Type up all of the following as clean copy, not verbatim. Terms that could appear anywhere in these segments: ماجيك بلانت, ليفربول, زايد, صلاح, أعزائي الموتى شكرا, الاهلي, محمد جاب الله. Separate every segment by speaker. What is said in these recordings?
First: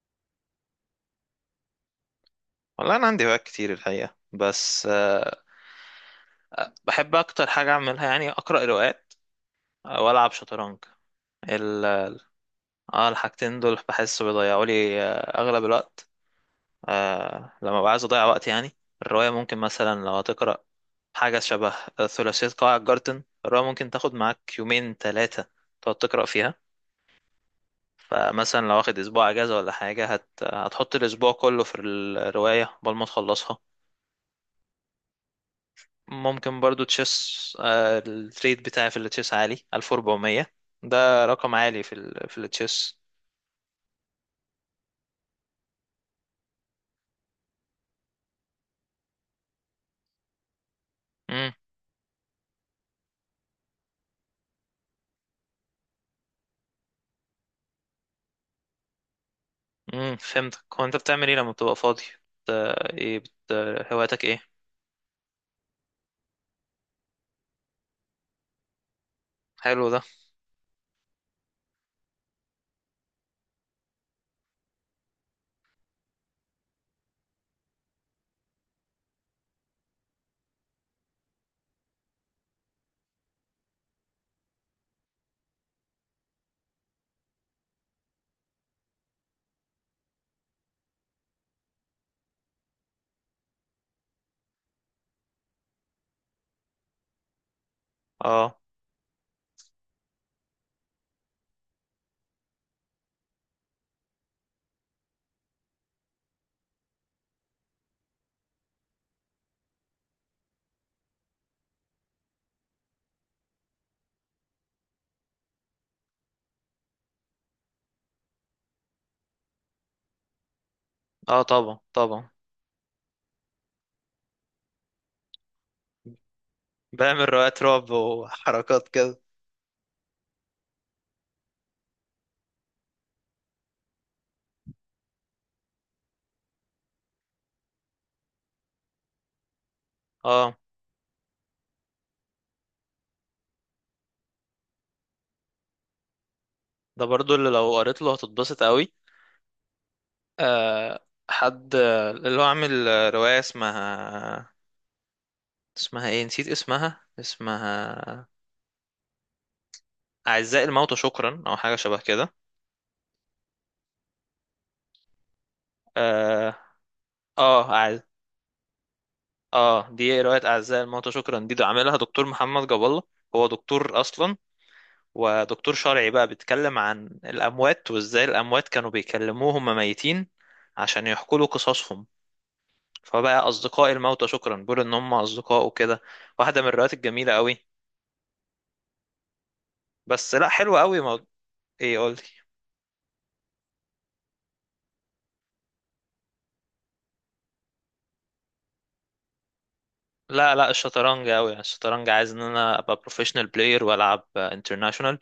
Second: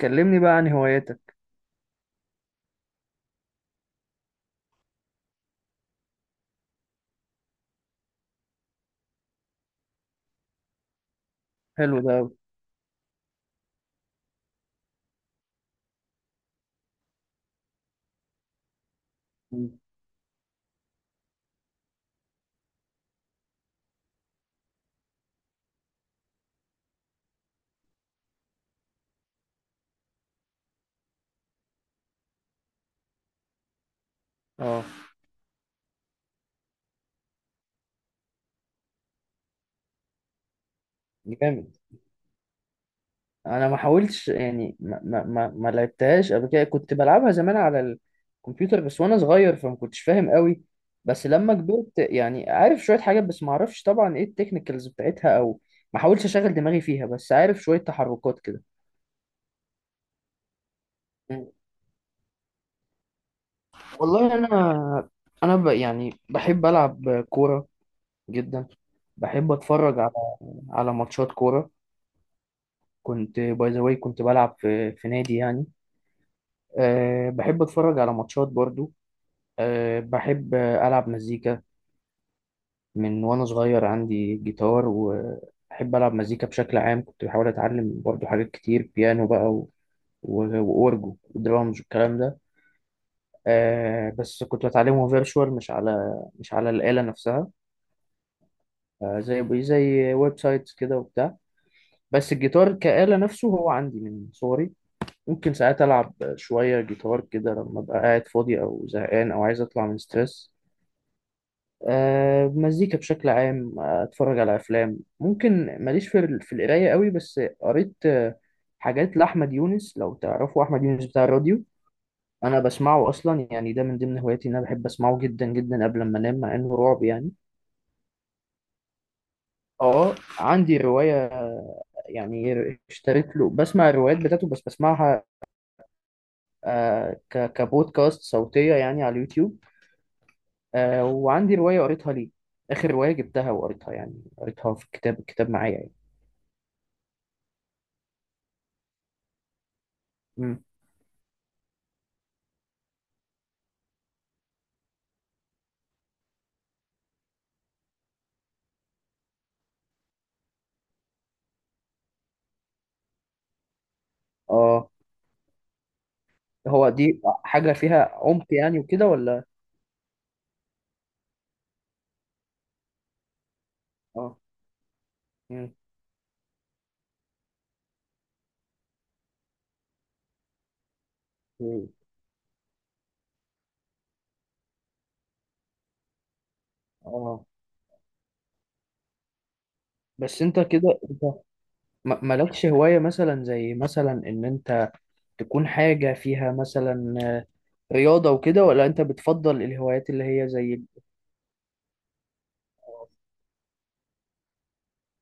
Speaker 1: كلمني بقى عن هواياتك.
Speaker 2: والله انا عندي هوايات كتير الحقيقه بس، بحب اكتر حاجه اعملها يعني اقرا روايات، والعب شطرنج. ال
Speaker 1: حلو ده أوي.
Speaker 2: اه الحاجتين دول بحس بيضيعوا لي اغلب الوقت، لما ببقى عايز اضيع وقت يعني. الروايه ممكن
Speaker 1: مم.
Speaker 2: مثلا لو هتقرا حاجه شبه ثلاثيه قاع الجارتن. الروايه ممكن تاخد معاك يومين ثلاثه تقعد تقرا فيها. فمثلا لو واخد اسبوع اجازه ولا حاجه هتحط الاسبوع كله في الروايه قبل ما تخلصها.
Speaker 1: اه.
Speaker 2: ممكن برضو تشيس. الريت بتاعي في التشيس عالي 1400. ده رقم
Speaker 1: جامد.
Speaker 2: عالي في التشيس.
Speaker 1: انا ما حاولتش يعني ما لعبتهاش قبل كده، كنت بلعبها زمان على الكمبيوتر بس وانا صغير فما كنتش فاهم قوي. بس
Speaker 2: امم
Speaker 1: لما كبرت يعني عارف شوية حاجات، بس ما اعرفش طبعا ايه التكنيكالز بتاعتها او ما حاولتش اشغل دماغي فيها، بس عارف شوية تحركات كده.
Speaker 2: فهمتك. هو انت بتعمل ايه
Speaker 1: مم.
Speaker 2: لما بتبقى فاضي؟ بت... ايه بت... هواياتك
Speaker 1: والله انا
Speaker 2: ايه؟
Speaker 1: يعني بحب العب كورة جدا. بحب
Speaker 2: حلو
Speaker 1: اتفرج
Speaker 2: ده.
Speaker 1: على ماتشات كورة. كنت باي ذا واي كنت بلعب في نادي يعني. أه بحب اتفرج على ماتشات برضو. أه بحب العب مزيكا. من وانا صغير عندي جيتار وبحب العب مزيكا بشكل عام، كنت بحاول اتعلم برضو حاجات كتير، بيانو بقى واورجو ودرامز والكلام ده. أه بس كنت بتعلمه فيرتشوال، مش على الآلة نفسها.
Speaker 2: اه،
Speaker 1: أه زي ويب سايتس كده وبتاع. بس الجيتار كآلة نفسه هو عندي من صغري. ممكن ساعات ألعب شوية جيتار كده لما أبقى قاعد فاضي أو زهقان أو عايز أطلع من ستريس. أه مزيكا بشكل عام. أتفرج على أفلام ممكن. ماليش في القراية قوي، بس قريت حاجات لأحمد يونس، لو تعرفوا أحمد يونس بتاع
Speaker 2: اه
Speaker 1: الراديو.
Speaker 2: طبعا طبعا.
Speaker 1: أنا بسمعه أصلا يعني، ده من ضمن هواياتي إن أنا بحب أسمعه جدا جدا قبل ما أنام مع إنه رعب
Speaker 2: بعمل
Speaker 1: يعني.
Speaker 2: روايات رعب وحركات كده.
Speaker 1: أه عندي رواية يعني، اشتريت له بسمع الروايات بتاعته، بس بسمعها كبودكاست صوتية يعني على اليوتيوب.
Speaker 2: اه،
Speaker 1: آه وعندي رواية قريتها ليه. آخر رواية جبتها وقريتها، يعني قريتها في الكتاب معايا يعني.
Speaker 2: ده برضو اللي لو قريت له هتتبسط قوي.
Speaker 1: مم.
Speaker 2: آه حد اللي هو عامل رواية اسمها، اسمها ايه؟ نسيت اسمها. أعزائي الموتى شكرا، أو حاجة شبه كده.
Speaker 1: اه.
Speaker 2: اه،
Speaker 1: هو دي
Speaker 2: اه
Speaker 1: حاجة فيها عمق يعني وكده ولا؟
Speaker 2: اه، دي رواية أعزائي الموتى شكرا. دي ده عاملها دكتور محمد جاب الله. هو دكتور أصلا،
Speaker 1: اه.
Speaker 2: ودكتور
Speaker 1: مم.
Speaker 2: شرعي بقى، بيتكلم عن الأموات وإزاي الأموات كانوا بيكلموه هما ميتين عشان يحكوا له
Speaker 1: مم.
Speaker 2: قصصهم. فبقى أصدقاء الموتى شكرا، بيقول إن هم أصدقاء وكده. واحدة من الروايات الجميلة
Speaker 1: اه.
Speaker 2: قوي. بس
Speaker 1: بس
Speaker 2: لا،
Speaker 1: انت
Speaker 2: حلوة قوي
Speaker 1: كده، انت
Speaker 2: إيه؟ قولي.
Speaker 1: مالكش هواية مثلا، زي مثلا ان انت تكون حاجة فيها مثلا رياضة وكده، ولا انت بتفضل الهوايات اللي هي
Speaker 2: لا لا،
Speaker 1: زي.
Speaker 2: الشطرنج قوي. يعني الشطرنج عايز ان انا ابقى بروفيشنال بلاير والعب انترناشونال.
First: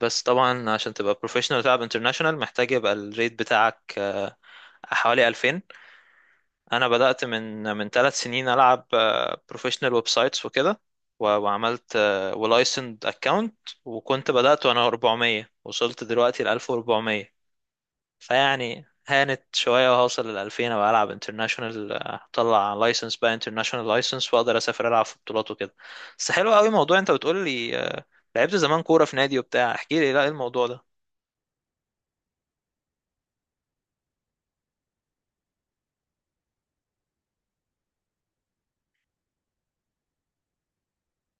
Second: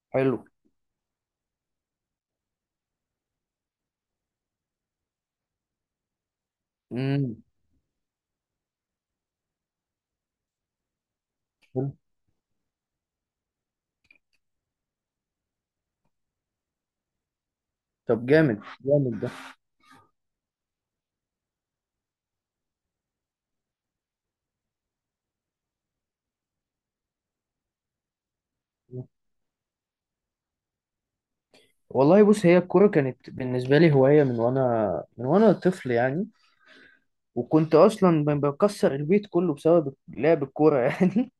Speaker 2: بس
Speaker 1: حلو.
Speaker 2: طبعا عشان تبقى بروفيشنال وتلعب انترناشونال محتاج يبقى الريت بتاعك حوالي 2000. انا بدأت
Speaker 1: امم.
Speaker 2: من 3 سنين العب بروفيشنال ويب سايتس وكده. وعملت ولايسند اكونت، وكنت بدأت وانا 400 وصلت دلوقتي ل 1400.
Speaker 1: طب جامد
Speaker 2: فيعني
Speaker 1: جامد ده.
Speaker 2: هانت شوية وهوصل لـ2000، أبقى ألعب انترناشونال. أطلع لايسنس بقى، انترناشونال لايسنس، وأقدر أسافر ألعب في بطولات وكده. بس حلو قوي موضوع أنت بتقول لي لعبت زمان كورة في نادي وبتاع. احكي لي لا، إيه الموضوع ده؟
Speaker 1: والله بص، هي الكورة كانت بالنسبة لي هواية من وانا طفل يعني. وكنت اصلا بكسر البيت كله بسبب لعب الكوره يعني.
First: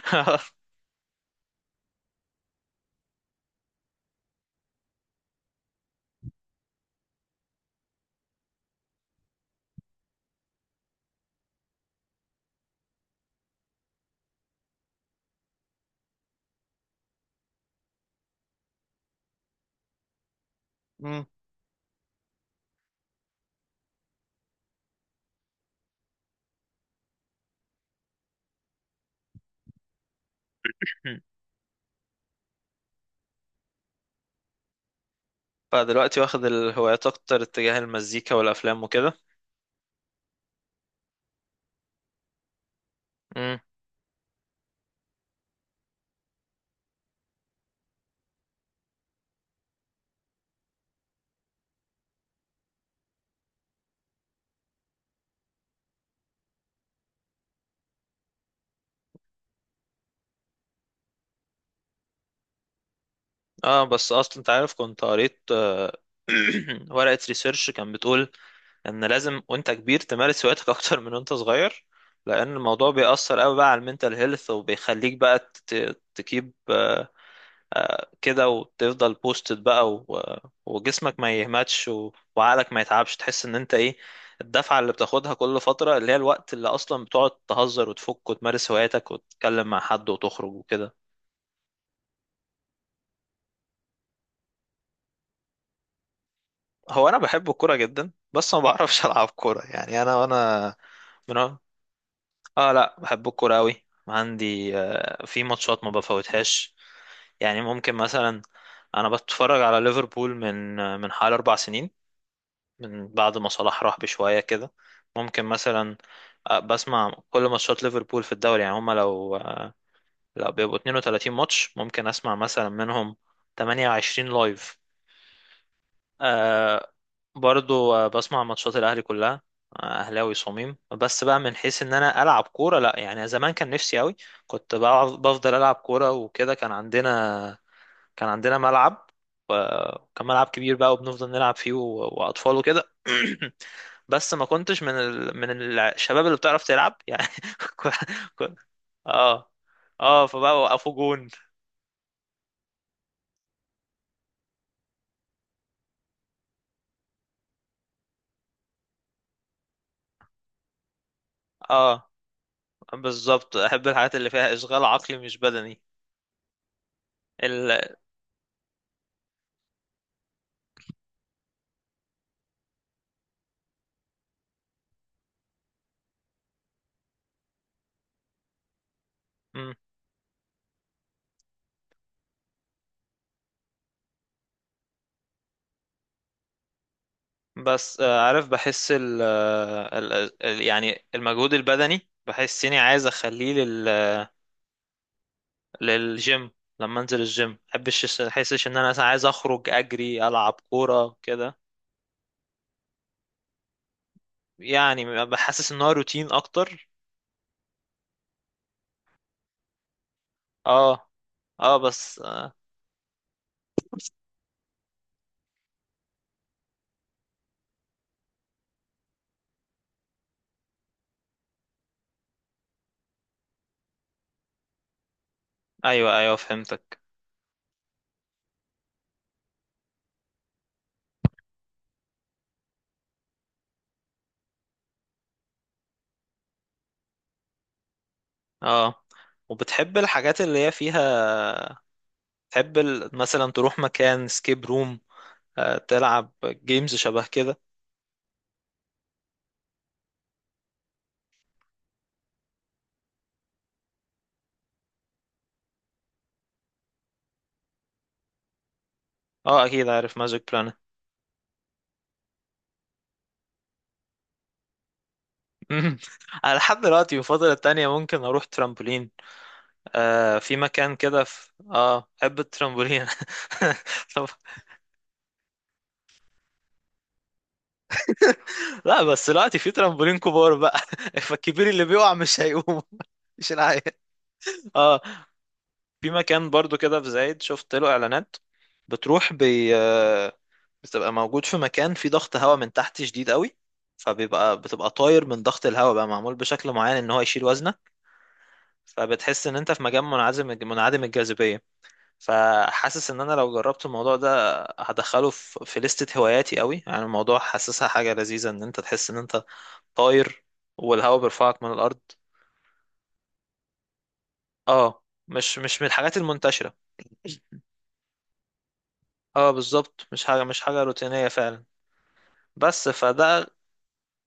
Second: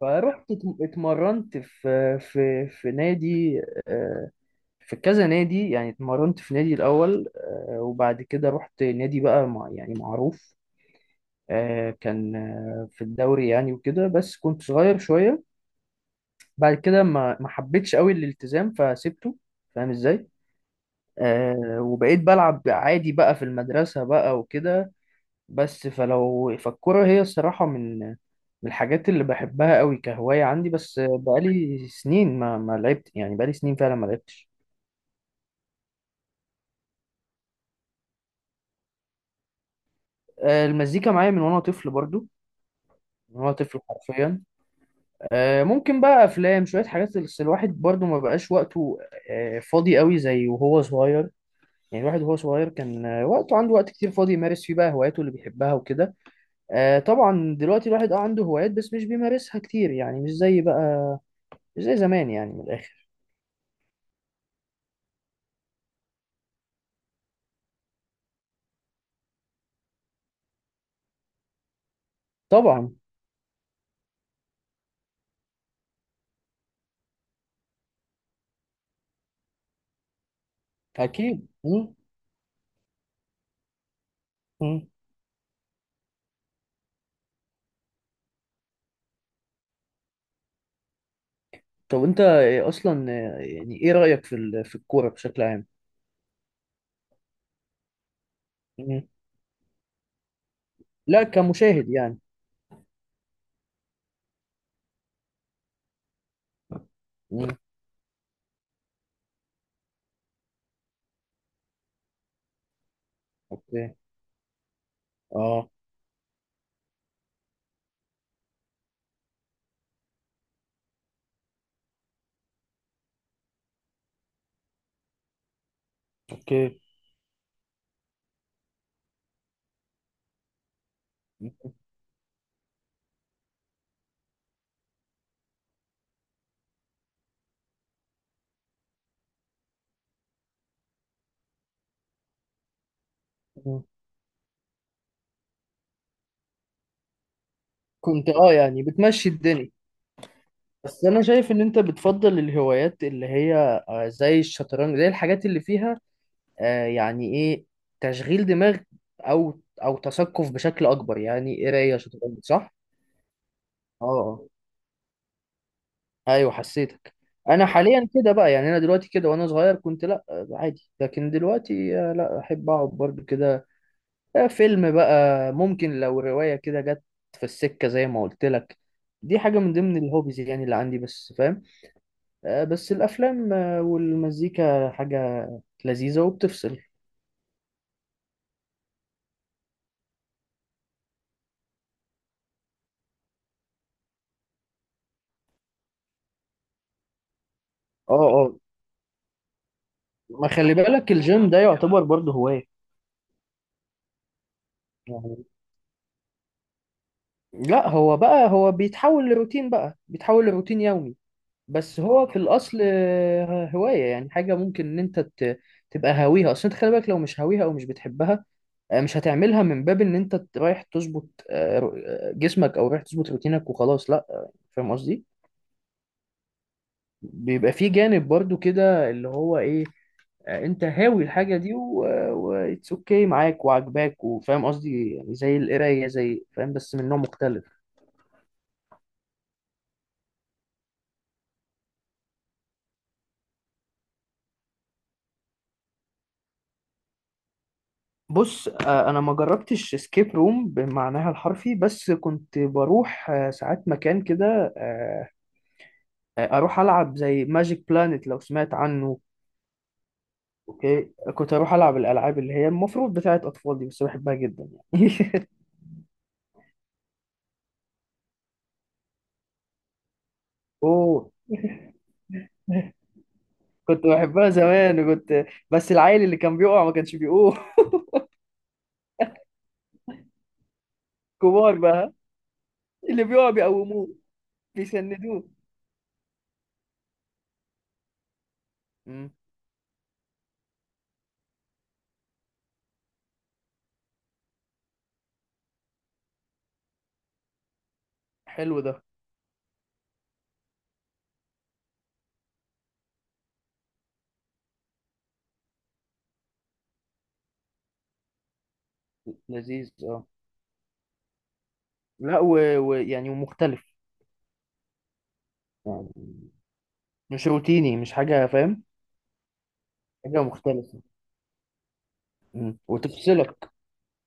Speaker 1: فرحت اتمرنت في نادي. آه، في كذا نادي يعني، اتمرنت في نادي الاول. آه، وبعد كده رحت نادي بقى مع يعني معروف. آه، كان في الدوري يعني وكده، بس كنت صغير شويه. بعد كده ما حبيتش قوي الالتزام فسيبته. فاهم ازاي؟
Speaker 2: مم.
Speaker 1: آه، وبقيت بلعب عادي بقى في المدرسه بقى وكده. بس فالكرة هي الصراحة من الحاجات اللي بحبها قوي كهواية عندي، بس بقالي سنين ما لعبت، يعني بقالي سنين فعلا ما لعبتش.
Speaker 2: فدلوقتي واخد الهوايات أكتر اتجاه المزيكا والأفلام وكده.
Speaker 1: آه، المزيكا معايا من وانا طفل برضو. من وانا
Speaker 2: مم.
Speaker 1: طفل حرفيا. آه، ممكن بقى افلام شوية حاجات، بس الواحد برضو ما بقاش وقته فاضي قوي زي وهو صغير. يعني الواحد وهو صغير كان وقته عنده وقت كتير فاضي يمارس فيه بقى هواياته اللي بيحبها وكده. آه، طبعا دلوقتي الواحد عنده هوايات بس مش بيمارسها كتير، يعني مش زي بقى، مش زي زمان يعني من الآخر.
Speaker 2: اه، بس أصلا أنت عارف كنت قريت ورقة ريسيرش كان بتقول ان لازم وانت كبير تمارس هواياتك اكتر من وانت صغير. لان الموضوع
Speaker 1: طبعا.
Speaker 2: بيأثر قوي بقى على المينتال هيلث، وبيخليك بقى تكيب، كده، وتفضل بوستد بقى، وجسمك ما
Speaker 1: أكيد.
Speaker 2: يهمتش،
Speaker 1: مم.
Speaker 2: وعقلك ما يتعبش. تحس ان انت ايه؟ الدفعة
Speaker 1: مم.
Speaker 2: اللي بتاخدها كل فترة، اللي هي الوقت اللي اصلا بتقعد تهزر وتفك وتمارس هواياتك وتتكلم مع حد وتخرج وكده.
Speaker 1: طب أنت إيه أصلا، يعني إيه رأيك في الكورة بشكل عام؟
Speaker 2: هو انا بحب الكورة جدا، بس ما
Speaker 1: مم.
Speaker 2: بعرفش العب كورة. يعني انا، وانا
Speaker 1: لا
Speaker 2: من،
Speaker 1: كمشاهد يعني.
Speaker 2: اه لا بحب الكورة أوي. عندي في ماتشات ما بفوتهاش.
Speaker 1: مم.
Speaker 2: يعني ممكن مثلا انا بتفرج على ليفربول من حوالي 4 سنين، من بعد ما صلاح
Speaker 1: أوكي.
Speaker 2: راح بشوية كده. ممكن
Speaker 1: أه.
Speaker 2: مثلا بسمع كل ماتشات ليفربول في الدوري. يعني هما لو بيبقوا 32 ماتش ممكن اسمع مثلا منهم 28 لايف.
Speaker 1: أوكي.
Speaker 2: آه برضو بسمع ماتشات الاهلي كلها. اهلاوي صميم. بس بقى من حيث ان انا العب كوره، لا. يعني زمان كان نفسي قوي، كنت بفضل العب كوره وكده. كان عندنا ملعب، و- وكان ملعب كبير بقى، وبنفضل نلعب فيه، واطفال وكده.
Speaker 1: مم.
Speaker 2: بس ما كنتش من الشباب اللي بتعرف تلعب يعني. كو-
Speaker 1: كنت
Speaker 2: كو-
Speaker 1: يعني بتمشي
Speaker 2: اه،
Speaker 1: الدنيا.
Speaker 2: اه فبقى وقفوا
Speaker 1: بس أنا
Speaker 2: جون.
Speaker 1: شايف إن أنت بتفضل الهوايات اللي هي زي الشطرنج، زي الحاجات اللي فيها يعني إيه، تشغيل دماغ أو تثقف بشكل أكبر، يعني قراية
Speaker 2: اه
Speaker 1: شطرنج، صح؟
Speaker 2: بالظبط، احب الحاجات اللي
Speaker 1: أه.
Speaker 2: فيها اشغال عقلي مش بدني.
Speaker 1: ايوه حسيتك. انا
Speaker 2: ال...
Speaker 1: حاليا كده بقى يعني، انا دلوقتي كده وانا صغير كنت لا عادي، لكن دلوقتي لا احب اقعد برضو كده فيلم بقى. ممكن لو رواية كده جت في السكة زي ما قلت لك، دي حاجة من ضمن الهوبيز يعني اللي عندي، بس فاهم بس الافلام والمزيكا حاجة لذيذة وبتفصل.
Speaker 2: بس عارف، بحس ال آه، ال ال- يعني المجهود البدني بحس اني عايز اخليه لل، للجيم. لما انزل الجيم
Speaker 1: اه،
Speaker 2: محبش
Speaker 1: اه.
Speaker 2: احسش ان انا مثلا عايز اخرج اجري
Speaker 1: ما
Speaker 2: العب
Speaker 1: خلي بالك
Speaker 2: كورة
Speaker 1: الجيم
Speaker 2: كده.
Speaker 1: ده يعتبر برضو هواية
Speaker 2: يعني
Speaker 1: يعني.
Speaker 2: بحسس ان هو روتين اكتر.
Speaker 1: لا، هو بقى هو بيتحول لروتين، بقى بيتحول لروتين
Speaker 2: اه،
Speaker 1: يومي.
Speaker 2: اه
Speaker 1: بس
Speaker 2: بس
Speaker 1: هو في الاصل هوايه يعني، حاجه ممكن ان انت تبقى هاويها. اصل انت خلي بالك لو مش هاويها او مش بتحبها مش هتعملها من باب ان انت رايح تظبط جسمك، او رايح تظبط روتينك وخلاص، لا فاهم قصدي.
Speaker 2: ايوه، ايوه فهمتك.
Speaker 1: بيبقى في جانب برضو كده اللي هو ايه، انت هاوي الحاجه دي واتس اوكي معاك وعجباك، وفاهم قصدي يعني، زي القرايه زي، فاهم، بس من نوع مختلف.
Speaker 2: اه، وبتحب الحاجات اللي هي فيها، تحب مثلا تروح مكان سكيب روم، تلعب جيمز شبه كده.
Speaker 1: بص انا ما جربتش سكيب روم بمعناها الحرفي، بس كنت بروح ساعات مكان كده، اروح العب زي ماجيك بلانت، لو سمعت عنه.
Speaker 2: اه اكيد عارف ماجيك بلانت.
Speaker 1: اوكي كنت اروح العب الالعاب اللي هي المفروض بتاعت اطفال دي، بس بحبها جدا يعني
Speaker 2: مم. انا لحد دلوقتي في الفترة التانية ممكن اروح ترامبولين. في مكان كده
Speaker 1: اوه.
Speaker 2: في، بحب الترامبولين.
Speaker 1: كنت
Speaker 2: طب،
Speaker 1: بحبها زمان بس العيل اللي كان بيقع ما كانش بيقوم.
Speaker 2: لا بس دلوقتي في ترامبولين كبار بقى. فالكبير
Speaker 1: كبار
Speaker 2: اللي
Speaker 1: بقى.
Speaker 2: بيقع مش هيقوم.
Speaker 1: اللي بيقع
Speaker 2: مش العيال.
Speaker 1: بيقوموه،
Speaker 2: اه،
Speaker 1: بيسندوه.
Speaker 2: في مكان برضو كده في زايد شفت له اعلانات.
Speaker 1: مم.
Speaker 2: بتروح بي... آه، بتبقى موجود في مكان فيه ضغط هواء من تحت شديد قوي. فبيبقى بتبقى طاير من ضغط الهواء، بقى معمول بشكل معين ان هو يشيل وزنك.
Speaker 1: حلو ده.
Speaker 2: فبتحس ان انت في مكان منعزم، منعدم الجاذبية. فحاسس ان انا لو جربت الموضوع ده هدخله في لستة هواياتي قوي. يعني الموضوع حاسسها حاجة لذيذة، ان انت تحس ان انت
Speaker 1: لذيذ اه.
Speaker 2: طاير والهواء بيرفعك من الارض.
Speaker 1: لا، ويعني يعني ومختلف.
Speaker 2: اه، مش من
Speaker 1: يعني
Speaker 2: الحاجات المنتشرة.
Speaker 1: مش روتيني، مش حاجة، فاهم.
Speaker 2: اه بالظبط، مش
Speaker 1: حاجة
Speaker 2: حاجة مش حاجة
Speaker 1: مختلفة.
Speaker 2: روتينية فعلا.
Speaker 1: مم.
Speaker 2: بس فده.
Speaker 1: وتفصلك.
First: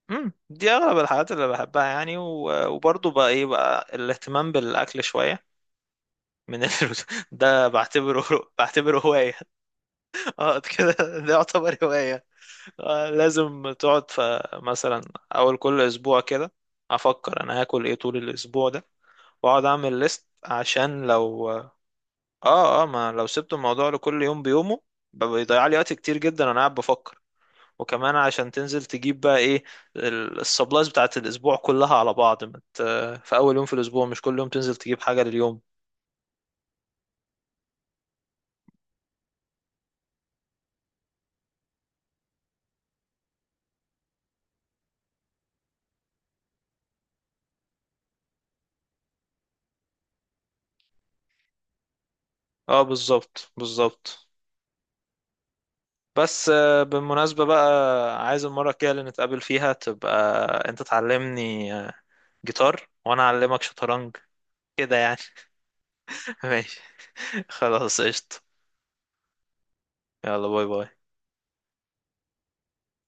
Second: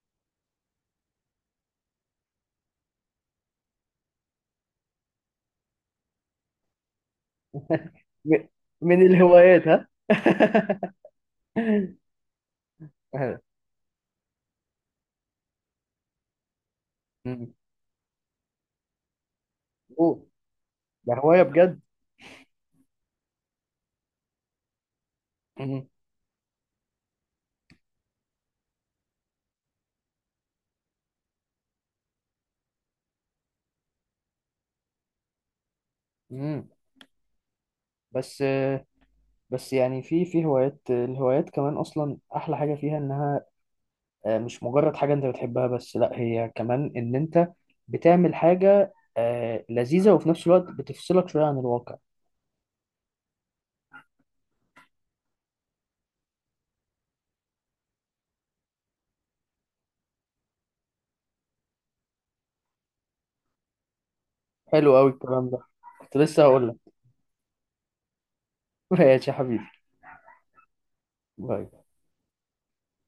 Speaker 2: دي اغلب الحاجات اللي بحبها يعني، وبرضه بقى ايه بقى، الاهتمام بالاكل شوية من ال... ده بعتبره
Speaker 1: م-
Speaker 2: بعتبره
Speaker 1: من
Speaker 2: هواية.
Speaker 1: الهوايات، ها؟
Speaker 2: اه كده، ده يعتبر هواية. لازم تقعد مثلا اول كل اسبوع كده افكر
Speaker 1: مم.
Speaker 2: انا هاكل ايه طول الاسبوع ده، واقعد اعمل
Speaker 1: أوه،
Speaker 2: ليست عشان
Speaker 1: ده هواية
Speaker 2: لو
Speaker 1: بجد.
Speaker 2: اه ما لو سبت الموضوع لكل يوم بيومه بيضيع لي
Speaker 1: مم.
Speaker 2: وقت كتير جدا وانا قاعد بفكر. وكمان عشان تنزل تجيب بقى ايه السبلايز بتاعت الاسبوع كلها على بعض مت في اول يوم في الاسبوع، مش كل يوم تنزل تجيب حاجة لليوم.
Speaker 1: مم. بس بس يعني في الهوايات كمان أصلا أحلى حاجة فيها إنها مش مجرد حاجة أنت بتحبها بس، لأ هي كمان إن أنت بتعمل حاجة لذيذة وفي نفس الوقت بتفصلك شوية عن الواقع.
Speaker 2: اه بالظبط بالظبط. بس بالمناسبة بقى، عايز المرة الجاية اللي نتقابل فيها تبقى انت تعلمني جيتار وانا اعلمك شطرنج كده
Speaker 1: حلو أوي
Speaker 2: يعني.
Speaker 1: الكلام ده. كنت لسه هقول لك.
Speaker 2: ماشي، خلاص قشطة.
Speaker 1: ماشي يا حبيبي.
Speaker 2: يلا باي باي.
Speaker 1: باي.